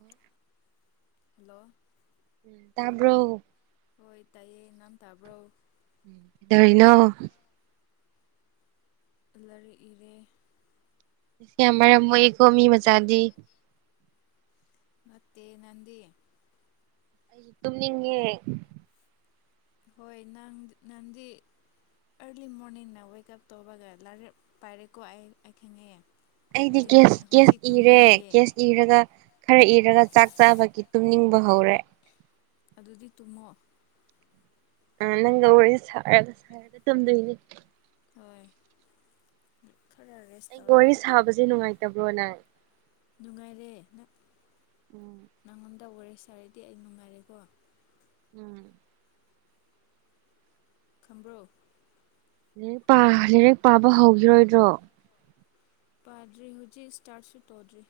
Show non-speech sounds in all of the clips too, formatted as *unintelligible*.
ꯌꯦ ꯍꯜꯂꯣ ꯝ ꯇꯕ꯭ꯔꯣ ꯍꯣꯏ ꯇꯥꯏꯌꯦ ꯅꯝ ꯇꯥꯕ꯭ꯔꯣ ꯏꯗꯅꯣ ꯂꯥꯏꯔꯤꯛ ꯏꯔꯦ ꯌꯥꯝ ꯃꯔꯝ ꯑꯣꯏꯀꯣ ꯃꯤ ꯃꯆꯥꯗꯤ ꯅꯠꯇꯦ ꯅꯗꯤ ꯑꯩ ꯇꯨꯝꯅꯤꯡꯉꯦ ꯍꯣꯏ ꯅꯪ ꯅꯪꯗꯤ ꯑꯔꯂꯤ ꯃꯣꯔꯅꯤꯡꯅ ꯋꯦꯛꯑꯞ ꯇꯧꯕꯒ ꯂꯥꯏꯔꯦ ꯄꯥꯏꯔꯦꯀꯣ ꯑꯩ ꯑꯩ ꯈꯪꯉꯛꯩꯑꯦ ꯑꯩꯗꯤ ꯀꯦꯁ ꯀꯦꯁ ꯏꯔꯦ ꯀꯦꯁ ꯏꯔꯒ ꯈꯔ ꯏꯔꯒ ꯆꯥꯛ ꯆꯥꯕꯒꯤ ꯇꯨꯝꯅꯤꯡꯕ ꯍꯧꯔꯦ ꯑꯗꯨꯗꯤ ꯇꯨꯝꯃꯣ ꯑ ꯅꯪꯒ ꯋꯥꯔꯤꯁꯦ ꯁꯥꯔꯒ ꯁꯥꯔꯒ ꯇꯨꯝꯗꯣꯏꯅꯦ ꯍꯣꯏ ꯈꯔ ꯔꯦꯁ ꯑꯩ ꯇꯧꯔꯣ ꯋꯥꯔꯤ ꯁꯥꯕꯁꯦ ꯅꯨꯡꯉꯥꯏꯇꯕ꯭ꯔꯣꯅꯦ ꯅꯨꯡꯉꯥꯏꯔꯦ ꯅ ꯎꯝ ꯅꯪꯉꯣꯟ ꯇꯧꯈꯔꯦ ꯑꯩ ꯁꯥꯔꯗꯤ ꯑꯩ ꯅꯨꯡꯉꯥꯏꯔꯦꯀꯣ ꯎꯝ ꯈꯝꯝꯕ꯭ꯔꯣ ꯂꯥꯏꯛ ꯂꯥꯏꯔꯛ ꯄꯥꯕ ꯍꯧꯈꯤꯔꯣꯏꯗ꯭ꯔꯣ ꯄꯥꯔ꯭ꯔꯤ ꯍꯧꯖꯤꯛ ꯏꯁꯇꯥꯥꯠꯁꯨ ꯇꯧꯗ꯭ꯔꯤ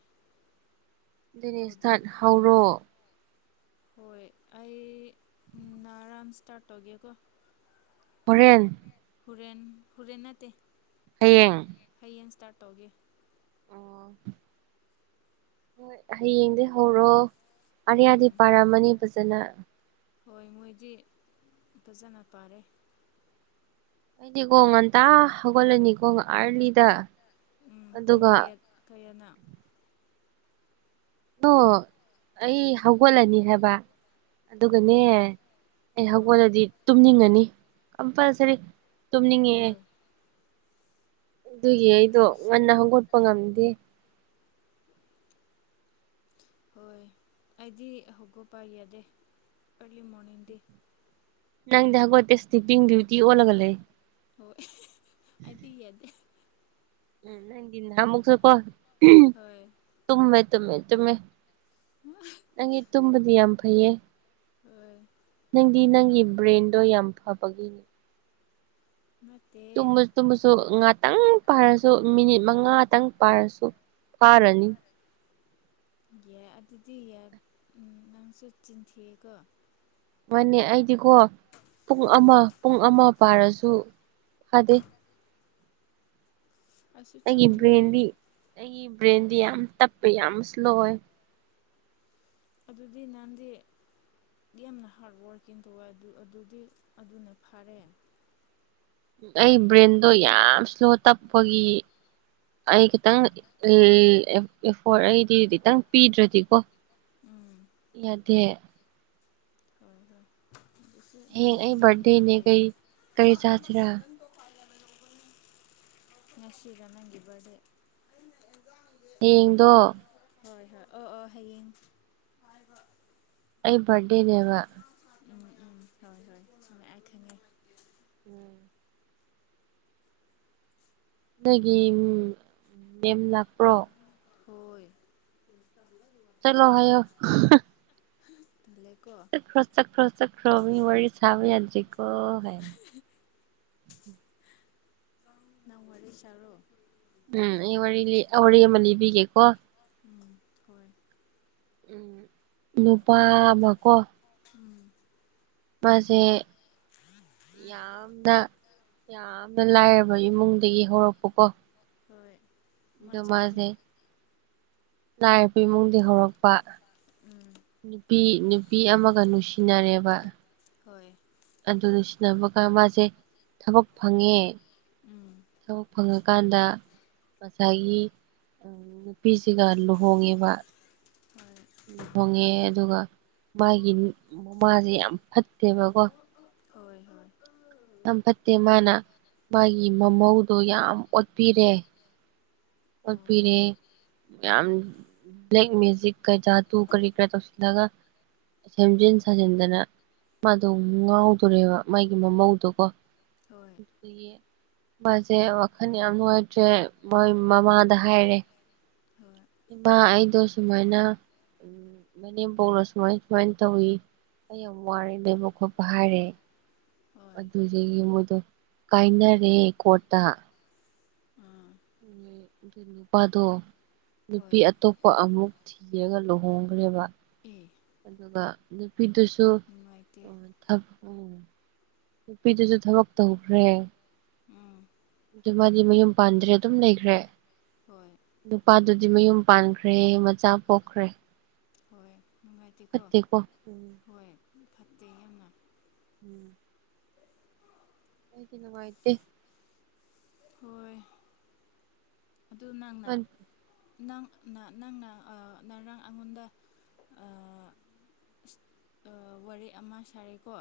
ꯅꯦꯁ ꯇꯧꯗꯦ ꯊꯠ ꯍꯧꯔꯣ ꯍꯣꯏ ꯑꯩ ꯅꯔꯥꯟ ꯏꯁꯇꯥꯔꯠ ꯇꯧꯒꯦꯀꯣ ꯍꯣꯔꯦꯟ ꯍꯔꯦꯟ ꯍꯨꯔꯦꯟꯅꯥꯇꯩ ꯍꯌꯦꯡ ꯌꯦꯟ ꯁ꯭ꯇꯥꯔꯠ ꯇꯧꯒꯦ ꯑꯣ ꯍꯣꯏ ꯍꯌꯦꯡꯗꯒꯤꯩ ꯍꯧꯔꯣ ꯑꯔꯌꯥꯗꯤ ꯎꯝ ꯄꯥꯔꯝꯃꯅꯤ ꯐꯖꯅ ꯍꯣꯏ ꯃꯣꯏꯗꯤ ꯐꯖꯅ ꯄꯥꯔꯦ ꯑꯩꯗꯤꯀꯣ ꯉꯟꯇꯥ ꯍꯧꯒꯠꯂꯅꯤꯀꯣ ꯑꯥꯔꯂꯤꯗ ꯎꯝ ꯄꯨꯡ ꯑꯗꯨꯒ ꯀꯌꯥꯠ ꯀꯌꯥꯠꯅ ꯑꯣ ꯑꯩ ꯍꯧꯒꯠꯂꯅꯤ ꯍꯥꯏꯕ ꯑꯣ ꯑꯗꯨꯒꯅꯦ ꯑꯩ ꯑꯣ ꯍꯧꯒꯠꯂꯗꯤ ꯇꯨꯝꯅꯤꯡꯉꯅꯤ ꯀꯝꯄꯜꯁꯔꯤ ꯇꯨꯝꯅꯤꯡꯉ ꯍꯣꯏ ꯑꯗꯨꯒꯤ ꯑꯩꯗꯣ ꯑꯗꯨꯁꯨ ꯉꯟꯅ ꯍꯣꯏ ꯍꯧꯒꯠꯄ ꯉꯝꯗꯦ ꯍꯣꯏ ꯑꯩꯗꯤ ꯍꯧꯒ ꯄꯥ ꯌꯥꯗꯦ ꯑꯔꯂꯤ ꯃꯣꯔꯅꯤꯡꯗꯤ ꯅꯪꯗꯒꯣꯠꯇꯦ ꯏꯁꯇꯤ ꯄꯤꯡ ꯗ꯭ꯨꯇꯤ ꯑꯣ ꯂꯒꯂꯦ ꯍꯣꯏ ꯑꯩꯗꯤ ꯌꯥꯗꯦ ꯎꯝ ꯅꯪꯤꯟ ꯅꯃꯒꯁꯨꯣꯄꯣ ꯍꯣꯏ ꯇꯨꯝꯃꯦ ꯇꯨꯝꯃꯦ ꯅꯪꯒꯤ ꯇꯨꯝꯕꯗꯤ ꯌꯥꯝ ꯐꯩꯌꯦ ꯑ ꯅꯪꯗꯤ ꯅꯪꯒꯤ ꯕ꯭ꯔꯦꯟꯗꯣ ꯌꯥꯝ ꯐꯕꯒꯤꯅꯦ ꯅꯠꯇꯦ ꯇꯃꯁꯨ ꯇꯨꯝꯁꯨ ꯉ ꯇꯪ ꯄꯥꯏꯔꯁꯨ ꯃꯤꯅꯤꯠ ꯃꯉꯥꯇꯪ ꯄꯥꯏꯔꯁꯨ ꯐꯥꯔꯅꯤ ꯌꯥꯏ ꯑꯗꯨꯗꯤ ꯅꯪꯁꯨ ꯆꯤꯟꯊꯤꯑꯀꯣ ꯃꯥꯅꯦ ꯑꯩꯗꯤꯀꯣ ꯄꯨꯡ ꯑꯃ ꯄꯨꯡ ꯑꯃ ꯄꯥꯔꯁꯨ ꯑꯗꯦ ꯑꯩꯁꯨ ꯆꯞ ꯑꯩꯒꯤ ꯃꯥꯟꯅꯩꯌꯦ ꯕ꯭ꯔꯦꯟꯗꯤ ꯑꯩꯒꯤ ꯕ꯭ꯔꯦꯟꯗꯤ ꯌꯥꯝ ꯇꯞꯄꯦ ꯌꯥꯝ ꯏꯁꯂꯣ ꯑꯣꯏ ꯑꯗꯨꯗꯤ ꯅꯍꯥꯟꯗꯤ ꯌꯥꯝꯅ ꯍꯥꯔꯗ ꯋꯥꯔꯛꯀꯤꯡ ꯇꯧꯋꯦ ꯑꯗꯨꯗꯤ ꯑꯗꯨꯅ ꯐꯔꯦ ꯑꯩ ꯕ꯭ꯔꯦꯟꯗꯣ ꯌꯥꯝ ꯏꯁ꯭ꯂꯣ ꯇꯞꯄꯒꯤ ꯑꯩ ꯈꯤꯇꯪ ꯑꯦ ꯑꯩꯗꯤ ꯈꯤꯇꯪ ꯄꯤꯗ꯭ꯔꯗꯤꯀꯣ ꯎꯝ ꯌꯥꯗ ꯍꯣꯏ ꯍꯣꯏ ꯏꯁ ꯍꯌꯦꯡ ꯑꯩ ꯅꯥꯡꯁꯤꯨꯝ ꯌꯥꯝꯅ ꯕꯥꯔꯗꯦꯅꯦ ꯀꯩ ꯍꯥꯏꯩ ꯀꯔꯤ ꯆꯥꯁꯤꯔꯥ ꯉꯁꯤꯔ ꯅꯪꯒꯤꯕꯗ ꯍꯌꯦꯗꯣ ꯍꯣꯏ ꯍꯣꯏ ꯑꯣ ꯑꯣꯥ ꯍꯌꯦꯡ ꯑꯩ ꯄꯔꯦꯅꯦꯕ ꯎꯝ ꯎꯝ ꯍꯣꯏ ꯍꯣꯏ ꯁꯨꯝꯃꯦ ꯑꯩ ꯈꯪꯉꯦ ꯑꯗꯒꯤ ꯃꯦꯝ ꯂꯥꯛꯄ꯭ꯔꯣ ꯍꯣꯏ ꯆꯂꯣ ꯍꯥꯏꯌꯣ ꯇꯜꯂꯦꯀꯣ ꯆꯈ꯭ꯔꯣ ꯆꯈ꯭ꯔꯣ ꯆꯈ꯭ꯔꯣꯃꯤ ꯋꯥꯔꯤ ꯋꯥꯔꯤ ꯁꯥꯕ ꯌꯥꯗ꯭ꯔꯤꯀꯣ ꯍꯥꯏ ꯅꯧꯋꯥꯔꯤ ꯆꯔꯣ ꯎꯝ ꯑꯩ ꯋꯥꯔꯤ ꯋꯥꯔꯤ ꯑꯃ ꯂꯤꯕꯤꯒꯦꯀꯣ ꯎꯝ ꯍꯣꯏ ꯎꯝ ꯅꯨꯄꯥ ꯑꯃꯀꯣ ꯎꯝ ꯃꯥꯁꯦ ꯌꯥꯝꯅ ꯌꯥꯝꯅ ꯂꯥꯏꯔꯕ ꯏꯃꯨꯡꯗꯒꯤ ꯍꯧꯔꯛꯄꯀꯣ ꯍꯣꯏ ꯃꯥ ꯑꯗꯣ ꯆꯠꯈ꯭ꯔꯦ ꯃꯥꯁꯦ ꯅꯥꯔꯕꯄ ꯏꯃꯨꯡꯗꯤ ꯍꯧꯔꯛꯄ ꯎꯝ ꯅꯨꯄꯤ ꯅꯨꯄꯤ ꯑꯃꯒ ꯅꯨꯡꯁꯤꯅꯔꯦꯕ ꯍꯣꯏ ꯑꯗꯨꯗ ꯁꯤꯟꯅꯅꯕꯒ ꯃꯥꯁꯦ ꯊꯕꯛ ꯐꯪꯉꯦ ꯎꯝ ꯊꯕꯛ ꯐꯪꯉꯀꯥꯟꯗ ꯉꯁꯥꯏꯒꯤ ꯅꯨꯄꯤꯁꯤꯒ ꯂꯨꯍꯣꯡꯉꯦꯕ ꯍꯣꯏ ꯂꯨꯍꯣꯡꯉꯦ ꯑꯗꯨꯒ ꯃꯥꯒꯤ ꯃꯃꯥꯁꯦ ꯌꯥꯝ ꯐꯠꯇꯦꯕꯀꯣ ꯍꯣꯏ ꯍꯣꯏ ꯇꯝ ꯐꯠꯇꯦ ꯃꯥꯅ ꯃꯥꯒꯤ ꯃꯃꯧꯗꯣ ꯌꯥꯝ ꯑꯣꯠꯄꯤꯔꯦ ꯑꯣ ꯐꯅꯦ ꯌꯥꯝ ꯃꯖꯤꯛ ꯀꯩ ꯆ ꯇ ꯀꯔꯤ ꯀ ꯇꯧꯒ ꯁꯦꯝꯖꯤꯟ ꯁꯥꯖꯤꯟꯗꯅ ꯃꯥꯗꯣ ꯉꯥꯎꯗꯣꯔꯦꯕ ꯃꯥꯒꯤ ꯃꯃꯧꯗꯨꯀꯣ ꯍꯣꯏ ꯃꯥꯁꯦ ꯑꯣꯈ ꯌꯥꯝ ꯑꯣꯏ ꯎꯆꯦ ꯃꯣꯏ ꯃꯃꯥꯗ ꯍꯥꯏꯔꯦ ꯍꯣꯏ ꯏꯃꯥ ꯑꯩꯗꯣ ꯁꯨꯃꯥꯏꯅ ꯃꯅꯦꯝꯕꯧꯅ ꯁꯨꯃꯥꯏ ꯁꯨꯃꯥꯏꯅ ꯇꯧꯋꯤ ꯑꯩ ꯌꯥꯝ ꯋꯥꯔꯦ ꯂꯩꯕ ꯈꯣꯠꯄ ꯍꯥꯏꯔꯦ ꯍꯣꯏ ꯑꯗꯨꯗꯒꯤ ꯃꯣꯏꯗꯣ ꯀꯥꯏꯅꯔꯦ ꯀꯣꯔꯠꯇ ꯑꯥ ꯑꯗꯨ ꯅꯨꯄꯥꯗꯣ ꯅꯨꯄꯤ ꯍꯣꯏ ꯑꯇꯣꯞꯄ ꯑꯃꯨꯛ ꯊꯤꯔꯒ ꯂꯨꯍꯣꯡꯈ꯭ꯔꯦꯕ ꯑꯦ ꯑꯗꯨꯒ ꯅꯨꯄꯤꯗꯨꯁꯨ ꯅꯨꯡꯉꯥꯏꯇꯦ ꯑꯣ ꯎꯝ ꯅꯨꯄꯤꯗꯨꯁꯨ ꯊꯕꯛ ꯇꯧꯈ꯭ꯔꯦ ꯎꯝ ꯑꯗꯨ ꯃꯥꯗꯤ ꯃꯌꯨꯝ ꯄꯥꯟꯗ꯭ꯔꯦ ꯑꯗꯨꯝ ꯂꯩꯈ꯭ꯔꯦ ꯍꯣꯏ ꯅꯨꯄꯥ ꯑꯗꯨꯗꯤ ꯃꯌꯨꯝ ꯄꯥꯟꯈ꯭ꯔꯦ ꯃꯆꯥ ꯄꯣꯛꯈ꯭ꯔꯦ ꯍꯣꯏ ꯅꯨꯡꯉꯥꯏꯇꯦꯀꯣ ꯐꯠꯇꯦꯀꯣ ꯎ ꯍꯣꯏ ꯐꯠꯇꯦ ꯌꯥꯝꯅ ꯎꯝ ꯀ ꯀꯅꯉꯥꯏꯇꯦ ꯍꯣꯏ ꯑꯗꯨ ꯅꯪꯅ ꯅꯪ ꯅꯪꯅ ꯉꯔꯥꯡ ꯑꯩꯉꯣꯟꯗ ꯋꯥꯔꯦ ꯑꯃ ꯁꯥꯔꯦꯀꯣ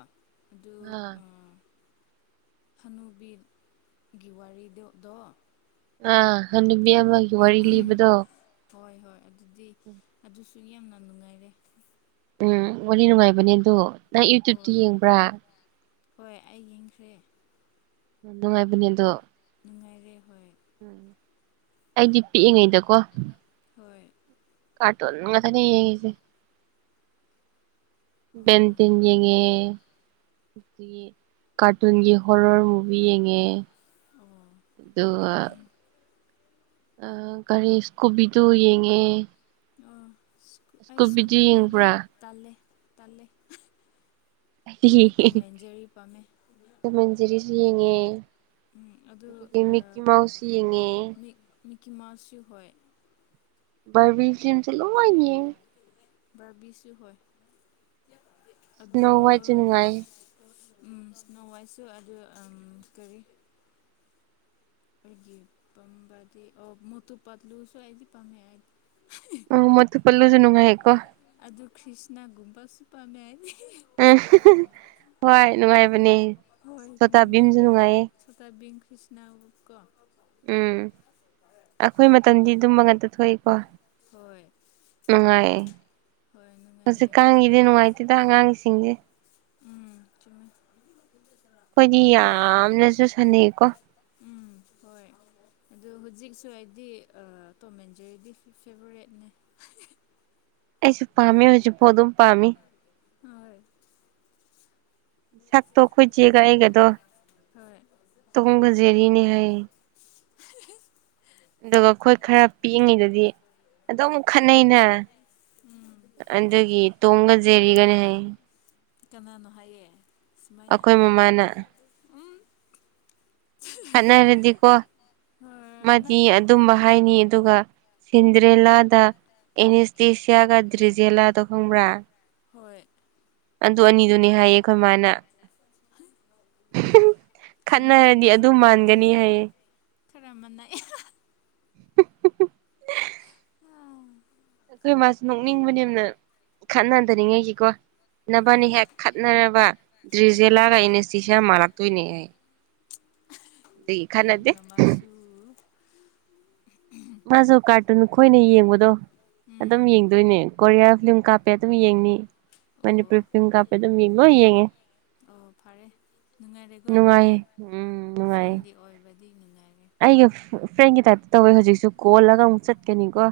ꯑꯗꯨ ꯑꯥ ꯍꯅꯨꯕꯤꯔ ꯒꯤꯋꯥꯔꯤꯗꯗ ꯑ ꯍꯅꯕꯤ ꯑꯃꯒꯤꯒꯤ ꯋꯥꯔꯤ ꯂꯤꯕꯗꯣ ꯍꯣꯏ ꯍꯣꯏ ꯑꯗꯨꯗꯤ ꯑꯗꯨꯁꯨ ꯌꯥꯝꯅ ꯅꯨꯡꯉꯥꯏꯔꯦ ꯎꯝ ꯋꯥꯔꯤ ꯅꯨꯡꯉꯥꯏꯕꯅꯦ ꯑꯗꯨ ꯅꯪ ꯌꯨꯇ꯭ꯨꯕꯇ ꯍꯣꯏ ꯌꯦꯡꯕ꯭ꯔꯥ ꯍꯣꯏ ꯑꯩ ꯌꯦꯡꯈ꯭ꯔꯦ ꯅꯅ ꯃꯥꯏꯕꯅꯤꯗꯣ ꯅꯨꯡꯉꯥꯏꯔꯦ ꯍꯣꯏ ꯎꯝ ꯑꯩꯗꯤ ꯄꯤꯛꯏꯉꯩꯗꯀꯣ ꯍꯣꯏ ꯀꯥꯇꯨꯟ ꯉ ꯊ ꯅ ꯍꯥꯏꯒꯤꯁꯤꯦ ꯄꯦꯟ ꯑꯣ ꯇꯖꯦꯉꯦ ꯀꯥꯔꯇꯨꯟꯒꯤ ꯍꯣꯔ ꯍꯣꯔ ꯃꯨꯚꯤ ꯌꯦꯡꯉꯛꯦ ꯑꯣ ꯑꯗꯨꯒ ꯑ ꯀꯒꯥꯔꯤ ꯀꯣꯕꯤꯗꯨ ꯌꯦꯡꯉꯦ ꯑꯣ ꯑꯩ ꯏꯁꯀꯨꯕꯤꯗꯨ ꯏꯁꯀꯨꯄꯤꯗꯨꯗꯤ ꯌꯦꯡꯕ꯭ꯔꯥ ꯇꯂꯦ ꯇꯂꯦ ꯃꯟꯖꯔꯤꯁꯤ ꯌꯦꯉꯦ ꯎꯝ ꯑꯗꯨ ꯑꯗꯨꯗꯒꯤ ꯃꯀꯤ ꯃꯥꯎꯁꯤ ꯌꯦꯉꯦ ꯃꯤꯀꯤ ꯃꯥꯁꯤꯁꯨ ꯍ ꯔꯕꯤꯁꯤꯡꯟ ꯆ ꯂꯌꯦ ꯕꯥꯔꯕꯤꯁꯨ ꯍ ꯁꯅꯣꯋꯥꯏ ꯆ ꯅꯨꯅꯨꯡꯉꯥꯏ ꯎꯝ ꯅꯋꯥꯏꯁꯨ ꯑꯗꯨ ꯀꯔꯤ ꯄꯕꯗꯤ ꯑꯣ ꯃꯣꯠꯇꯨ ꯄ ꯂꯨ ꯁ ꯑꯗꯤ ꯄ ꯑ ꯑꯣ ꯃꯠꯇ ꯄꯜꯂꯨꯁꯨꯅꯅꯨꯡꯉꯥꯏꯀꯣ ꯀ꯭ꯔꯤꯁꯅꯒꯨꯝꯕ ꯁꯨꯄ ꯃꯌꯥꯏ ꯎ ꯍꯣꯏ ꯅꯨꯡꯉꯥꯏꯕꯅꯦ ꯍꯣꯏ ꯁꯣꯇꯥꯕꯤꯝꯁꯨ ꯅꯨꯡꯉꯥꯏꯌꯦ ꯀ꯭ꯔꯤꯁꯅ ꯎꯀ ꯎꯝ ꯑꯩꯈꯣꯏ ꯃꯇꯝꯗꯤ ꯑꯗꯨꯝ ꯃ ꯉꯛꯇ ꯊꯣꯛꯏꯀꯣ ꯍꯣꯏ ꯅꯨꯡꯉꯥꯏꯌꯦ ꯍꯣꯏ ꯍꯧꯖꯤꯛ ꯅꯨꯡꯉꯥꯏꯔꯦ ꯀꯥꯡꯒꯤꯗꯤ ꯅꯨꯡꯉꯥꯏꯇꯦꯗ ꯑꯉꯥꯡꯒꯤꯁꯤꯡꯁꯦ ꯎꯝ ꯆꯨꯝꯃꯦ ꯑꯩꯈꯣꯏꯗꯤ ꯑꯗꯨ ꯌꯥꯝꯅꯁꯨ ꯁꯥꯟꯅꯩꯀꯣ ꯎꯝ ꯍꯣꯏ ꯑꯗꯨ ꯍꯧꯖꯤꯛꯁꯨ ꯍꯥꯏꯗꯤ ꯇꯧꯃꯦꯟꯖꯔꯤꯗꯤ ꯐꯦꯕꯣꯔꯦꯠꯅꯦ ꯑꯩꯁꯨ ꯄꯝꯃꯤ ꯍꯧꯁ ꯄꯗꯨꯝ ꯄꯝꯃꯤ ꯍ ꯁꯛꯇꯣ ꯈꯣꯏꯆꯦꯒ ꯑꯩꯒꯗꯣ ꯍꯣꯏ ꯇꯣꯝꯒ ꯖꯦꯔꯤꯅꯤ ꯍꯥꯏ ꯌꯦ ꯑꯗꯨꯒ ꯑꯩꯈꯣꯏ ꯈꯔ ꯄꯤꯛꯉꯩꯗꯗꯤ ꯑꯗꯨꯝ ꯈꯠꯅꯩꯅꯦ ꯎꯝ ꯑꯗꯒꯤ ꯇꯣꯡꯒ ꯖꯦꯔꯤꯒꯅꯤ ꯍꯥꯏ ꯀꯅꯥꯅꯣ ꯍꯥꯏꯌꯦ ꯁꯨꯃꯥꯏꯅ ꯑꯩꯈꯣꯏ ꯃꯃꯥꯅ ꯎꯝ ꯈꯠꯅꯔꯗꯤꯀꯣ ꯃꯥꯗꯤ ꯅꯠꯇꯦ ꯑꯗꯨꯝꯕ ꯍꯥꯏꯅꯤ ꯑꯗꯨꯒ ꯁꯤꯟꯗ꯭ꯔꯦꯂꯥꯗ ꯑꯦꯅꯤꯁꯇꯦꯁꯤꯌꯥꯒ ꯗ꯭ꯔꯤꯖꯦꯂꯥꯗ ꯈꯪꯕ꯭ꯔꯥ ꯍꯣꯏ ꯑꯗꯨ ꯑꯅꯤꯗꯨꯅꯤ ꯍꯥꯏꯌꯦ ꯑꯩꯈꯣꯏ ꯃꯥꯅ ꯆꯨꯝꯃꯦ ꯈꯠꯅꯔꯗꯤ ꯑꯗꯨ ꯑꯗꯨꯝ ꯃꯥꯟꯒꯅꯤ ꯍꯥꯏꯌꯦ ꯈꯔꯝꯃꯅ ꯑꯩꯈꯣꯏ ꯃꯥꯁꯦ ꯅꯣꯛꯅꯤꯡꯕꯅꯦꯅ ꯈꯠꯅ ꯍꯟꯗꯅꯤꯡꯉꯥꯏꯒꯤꯀꯣ ꯍꯣꯏ ꯅꯚꯅꯤ ꯍꯦꯛ ꯈꯠꯅꯅꯕ ꯗ꯭ꯔꯤꯖꯦꯂꯥꯒ ꯏꯅꯤꯁꯇꯁꯤꯌꯥ ꯃꯥꯜꯂꯛꯇꯣꯏꯅꯦ ꯍꯥꯏ ꯅꯪꯒꯤ ꯈꯅꯗꯦ ꯃꯃꯥꯁꯨ ꯃꯥꯁꯨ ꯀꯥꯔꯇꯨꯟ ꯈꯈꯣꯏꯅ ꯌꯦꯡꯕꯗꯣ ꯎꯝ ꯑꯗꯨꯝ ꯌꯦꯡꯗꯣꯏꯅꯦ ꯀꯣꯔꯤꯌꯥ ꯐꯤꯂꯝ ꯀꯥꯞ ꯀꯄ ꯑꯗꯨꯝ ꯌꯦꯡꯅꯤ ꯃꯅꯤꯄꯨꯔꯤ ꯑꯣ ꯐꯤꯂꯝ ꯀꯥꯞꯄꯦ ꯑꯗꯨꯝ ꯌꯦꯡꯉꯣ ꯌꯦꯡꯉꯦ ꯑꯣ ꯐꯔꯦ ꯅꯨꯡꯉꯥꯏꯔꯦꯀꯣ ꯑꯗꯨꯗꯤ ꯅꯨꯡꯉꯥꯏꯌꯦ ꯎꯝ ꯅꯨꯡꯉꯥꯏꯌꯦ ꯐ꯭ꯔꯦꯟꯂꯤ ꯑꯣꯏꯕꯗꯤ ꯅꯨꯡꯉꯥꯏꯔꯦ ꯑꯩꯒ ꯐ꯭ꯔꯦꯟꯒꯤ ꯇꯥꯏꯞꯇ ꯇꯧꯋꯦ ꯍꯧꯖꯤꯛꯁꯨ ꯀꯣꯜꯂꯒ ꯑꯃꯨꯛ ꯆꯠꯀꯅꯤꯀꯣ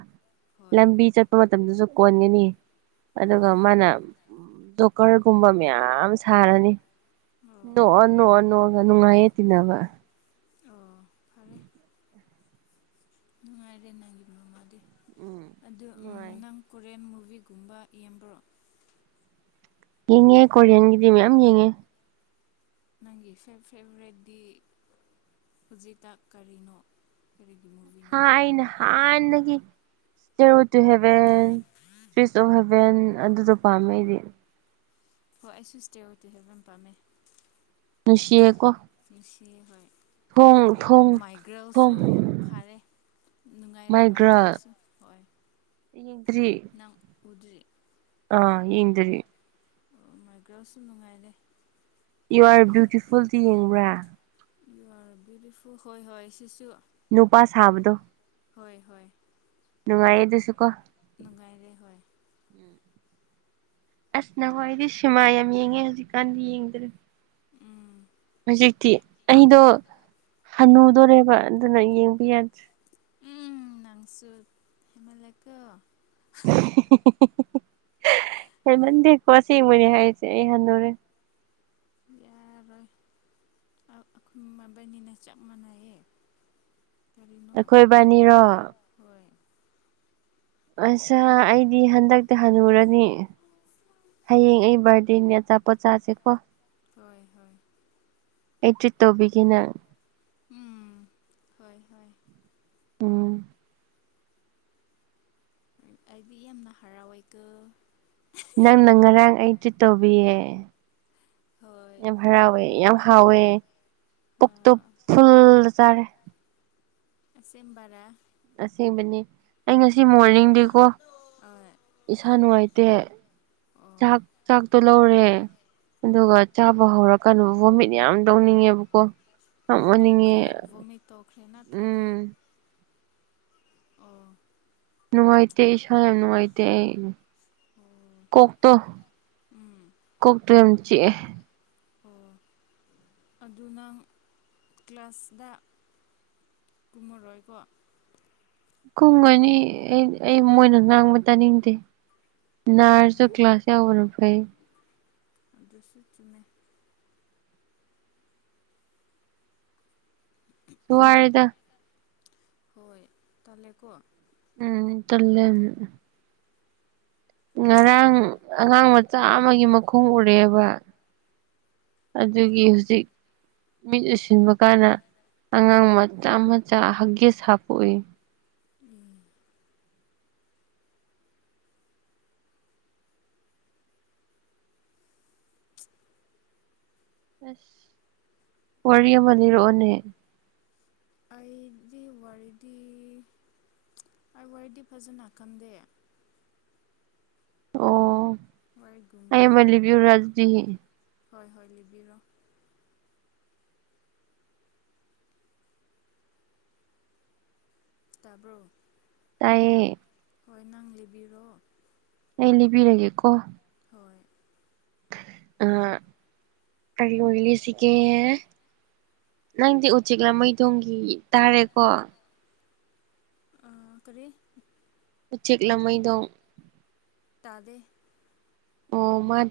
ꯍꯣꯏ ꯂꯝꯕꯤ ꯆꯠꯄ ꯃꯇꯝꯗꯁꯨ ꯀꯣꯟꯒꯅꯤ ꯑꯗꯨꯒ ꯑꯣ ꯃꯥꯅ ꯗꯣꯀꯔꯒꯨꯝꯕ ꯃꯌꯥꯝ ꯁꯥꯔꯅꯤ ꯑꯣ ꯅꯣꯛꯑꯣ ꯅꯣꯛꯑꯣ ꯅꯣ ꯅꯨꯡꯉꯥꯏꯌꯦ ꯇꯤꯅꯕ ꯑꯣ ꯐꯔꯦ ꯅꯨꯡꯉꯥꯏꯔꯦ ꯅꯪꯒꯤ ꯃꯃꯥꯗꯤ ꯎꯝ ꯑꯗꯨ ꯅꯨꯡꯉꯥꯏ ꯅꯪ ꯀꯣꯔꯦꯟ ꯃꯨ ꯕꯤꯒꯨꯝꯕ ꯌꯦꯡꯕ꯭ꯔꯣ ꯌꯦꯡꯉꯦ ꯀꯣꯔꯤꯌꯥꯟꯒꯤꯗꯤ ꯃꯌꯥꯝ ꯌꯦꯡꯉꯦ ꯅꯪꯒꯤ ꯐꯦ ꯐꯦꯕꯔꯦꯠꯗꯤ ꯍꯧꯖꯤꯇꯥ ꯀꯔꯤꯅꯣ ꯀꯔꯤꯒꯤꯅꯣ ꯍꯅ ꯅ ꯍꯟꯅꯒꯤ zero to heaven trees of heaven ꯑꯗꯨꯗꯣ ꯄꯥꯝꯃꯦ ꯑꯩꯗꯤ ꯍꯣꯏ ꯑꯩꯁꯁꯨ ꯁꯇꯦ ꯑꯣꯏꯇ ꯍꯥꯏꯕꯦꯝ ꯄꯥꯝꯃꯦ ꯅꯁꯤꯦ ꯀꯣ ꯁꯤ ꯍꯣꯏ ꯊꯣꯡ ꯃꯥꯏꯒ꯭ꯔꯦꯜꯁꯨ ꯊꯣꯡ ꯐꯔꯦ ꯅꯨꯡꯉꯥꯏꯔꯦ ꯃꯥꯏꯒ꯭ꯔꯣꯁꯨ ꯍꯣꯏ ꯌꯦꯗ꯭ꯔꯤ ꯅꯪ ꯎꯗ꯭ꯔꯤ ꯑꯥ ꯌꯦꯡꯗꯔꯤ ꯑꯣ ꯃꯥꯏꯒ꯭ꯔꯦꯜꯁꯨ ꯅꯨꯡꯉꯥꯏꯔꯦ ꯌꯨ ꯑꯥꯔ ꯕꯌꯨꯇꯤꯐꯨꯜꯗꯤ ꯌꯦꯡꯕ꯭ꯔꯥ ꯌꯨ ꯑꯔ ꯕꯤꯂꯤꯐꯨ ꯍꯣꯏ ꯍꯣꯏ ꯁꯤꯁꯨ ꯅꯨꯄꯥ ꯁꯥꯕꯗꯣ ꯍꯣꯏ ꯍꯣꯏ ꯅꯨꯡꯉꯥꯏꯌꯦ ꯑꯗꯨꯁꯨ ꯀꯣ ꯅꯨꯡꯉꯥꯏꯔꯦ ꯍꯣꯏ ꯑꯁ ꯅꯈꯣꯏꯋꯥꯗꯤ ꯁꯤꯃꯥ ꯌꯥꯝ ꯌꯦꯡꯉꯦ ꯍꯧꯖꯤꯛꯀꯥꯟꯗꯤ ꯌꯦꯡꯗ꯭ꯔꯦ ꯎꯝ ꯍꯧꯖꯤꯛꯇꯤ ꯑꯩꯗꯣ ꯍꯟꯅꯨꯗꯣꯔꯦꯕ ꯑꯗꯨꯅ ꯌꯦꯡꯕ ꯌꯥꯗ꯭ꯔꯦ ꯎꯝ ꯅꯪꯁꯨ ꯍꯦꯃꯜꯌꯥꯀꯣ *unintelligible* ꯍꯃꯟꯗꯦꯀꯣ ꯁꯤꯦꯡꯕꯅꯤ ꯍꯥꯏꯔꯤꯁꯦ ꯑꯩ ꯍꯟꯗꯣꯔꯦ ꯌꯥ ꯑꯩꯈꯣꯏ ꯃꯕꯥꯅꯤꯅ ꯆꯞ ꯃꯥꯟꯅꯩꯌꯦ ꯀꯔꯤꯅꯣ ꯑꯩꯈꯣꯏꯕꯥꯅꯤꯔꯣ ꯍꯥꯏꯒꯅꯨ ꯍꯣꯏ ꯑꯁꯥ ꯑꯩꯗꯤ ꯍꯟꯗꯛꯇꯤ ꯍꯜꯂꯨꯔꯅꯤ ꯍꯌꯦꯡ ꯑꯩ ꯕꯥꯔꯗꯤꯟ ꯑꯆꯥꯄꯣꯠ ꯆꯥꯁꯦꯀꯣ ꯍꯣꯏ ꯍꯣꯏ ꯑꯦ ꯇ꯭ꯔꯤꯠꯇꯕꯤꯒꯤꯅ ꯎꯝ ꯍꯣꯏ ꯍꯣꯏ ꯎꯝ ꯑꯩꯗꯤ ꯌꯥꯝꯅ ꯍꯔꯥꯎꯋꯦꯒ ꯅꯪꯅ ꯉꯔꯥꯡ ꯑꯩꯗꯤ ꯇꯧꯕꯤꯌꯦ ꯍꯣꯏ ꯌꯥꯝ ꯍꯔꯥꯎꯋꯦ ꯌꯥꯝ ꯍꯥꯎꯋꯦ ꯄꯨ ꯇꯨ ꯐꯨꯜ ꯆꯔꯦ ꯁꯦꯝꯕꯔ ꯑꯁꯦꯡꯕꯅꯤ ꯑꯩ ꯉꯁꯤ ꯃꯣꯔꯅꯤꯡꯗꯦꯀꯣ ꯑꯣ ꯏꯁꯥ ꯅꯨꯡꯉꯥꯏꯇꯦ ꯆꯥꯛ ꯆꯥꯛꯇꯣ ꯂꯧꯔꯦ ꯍꯣꯏ ꯑꯗꯨꯒ ꯆꯥꯕ ꯍꯧꯔꯀꯥꯟꯗ ꯚꯣꯃꯤꯠ ꯌꯥꯝ ꯇꯧꯅꯤꯡꯉꯦꯕꯀꯣ ꯌꯥꯝ ꯑꯣꯅꯤꯡꯉꯦ ꯇꯣꯛꯈ꯭ꯔꯦ ꯚꯣꯃꯤ ꯇꯣꯛꯈ꯭ꯔꯦ ꯅꯠꯇ꯭ꯔꯗꯤ ꯎꯝ ꯑ ꯅꯨꯡꯉꯥꯏꯇꯦ ꯏꯁꯥ ꯌꯥꯝ ꯅꯨꯡꯉꯥꯏꯇꯦ ꯑꯩ ꯑꯣ ꯀꯣꯛꯣꯛ ꯇꯣ ꯎꯝ ꯀꯣꯛꯣꯛ ꯇ ꯌꯥꯝ ꯆꯦ ꯑꯣ ꯑꯗꯨ ꯅꯪ ꯀ꯭ꯂꯥꯁꯗ ꯀꯨꯃꯨꯔ ꯔꯀ ꯀꯨꯝꯒꯅꯤ ꯑꯩ ꯑꯩ ꯃꯣꯏꯅ ꯉꯥꯡꯕ ꯇꯥꯅꯤꯡꯗꯦ ꯅꯔꯁꯁꯨ ꯎꯝ ꯀ꯭ꯂꯥꯁ ꯌꯥꯎꯕꯅ ꯐꯩ ꯗꯁꯨ ꯆꯃꯦ ꯁꯨꯍꯔꯗ ꯍꯣꯏ ꯇꯂꯦꯀꯣ ꯎꯝ ꯆꯂꯦ ꯉꯔꯥꯡ ꯑꯉꯥꯡ ꯃꯆꯥ ꯑꯃꯒꯤ ꯃꯈꯣꯡ ꯎꯔꯛꯑꯦꯕ ꯑꯗꯨꯒꯤ ꯍꯧꯖꯤꯛ ꯃꯤꯠ ꯎꯁꯤꯟꯕ ꯀꯥꯟꯗ ꯑꯉꯥꯡ ꯃꯆꯥ ꯃꯆꯥ ꯍꯛꯒꯦꯁ ꯍꯥꯞꯄꯣꯛꯏ ꯎꯝ ꯑꯁ ꯋꯥꯔꯤꯌꯦꯃ ꯂꯩꯔꯑꯣꯅꯦ ꯑꯩꯒꯤ ꯋꯥꯔꯤꯗꯤ ꯑꯩ ꯋꯥꯗꯤ ꯐꯖꯅ ꯈꯟꯗꯦ ꯑꯣ ꯋꯥꯔꯤꯒꯨꯝꯕ ꯑꯩ ꯃꯂꯤꯕꯤꯌꯨ ꯔꯖꯗꯤ ꯍꯣꯏ ꯍꯣꯏ ꯂꯤꯕꯤꯔꯣ ꯇꯕ꯭ꯔꯣ ꯇꯥꯏꯌꯦ ꯍꯣꯏ ꯅꯪ ꯂꯤꯕꯤꯔꯣꯑꯣ ꯑꯩ ꯂꯤꯕꯤꯔꯒꯦꯀꯣ ꯑ ꯀꯔꯤ ꯋꯥꯔꯤ ꯂꯤꯁꯤꯀꯦ ꯅꯪꯗꯤ ꯎꯆꯤꯦꯛ ꯂꯃꯩ ꯊꯣꯡꯒꯤ ꯇꯥꯔꯦꯀꯣ ꯑ ꯀꯔꯤ ꯎꯆꯦꯛ ꯂꯝꯃꯩꯗꯣꯡ ꯇꯥꯗꯦ ꯑꯣ ꯃꯥ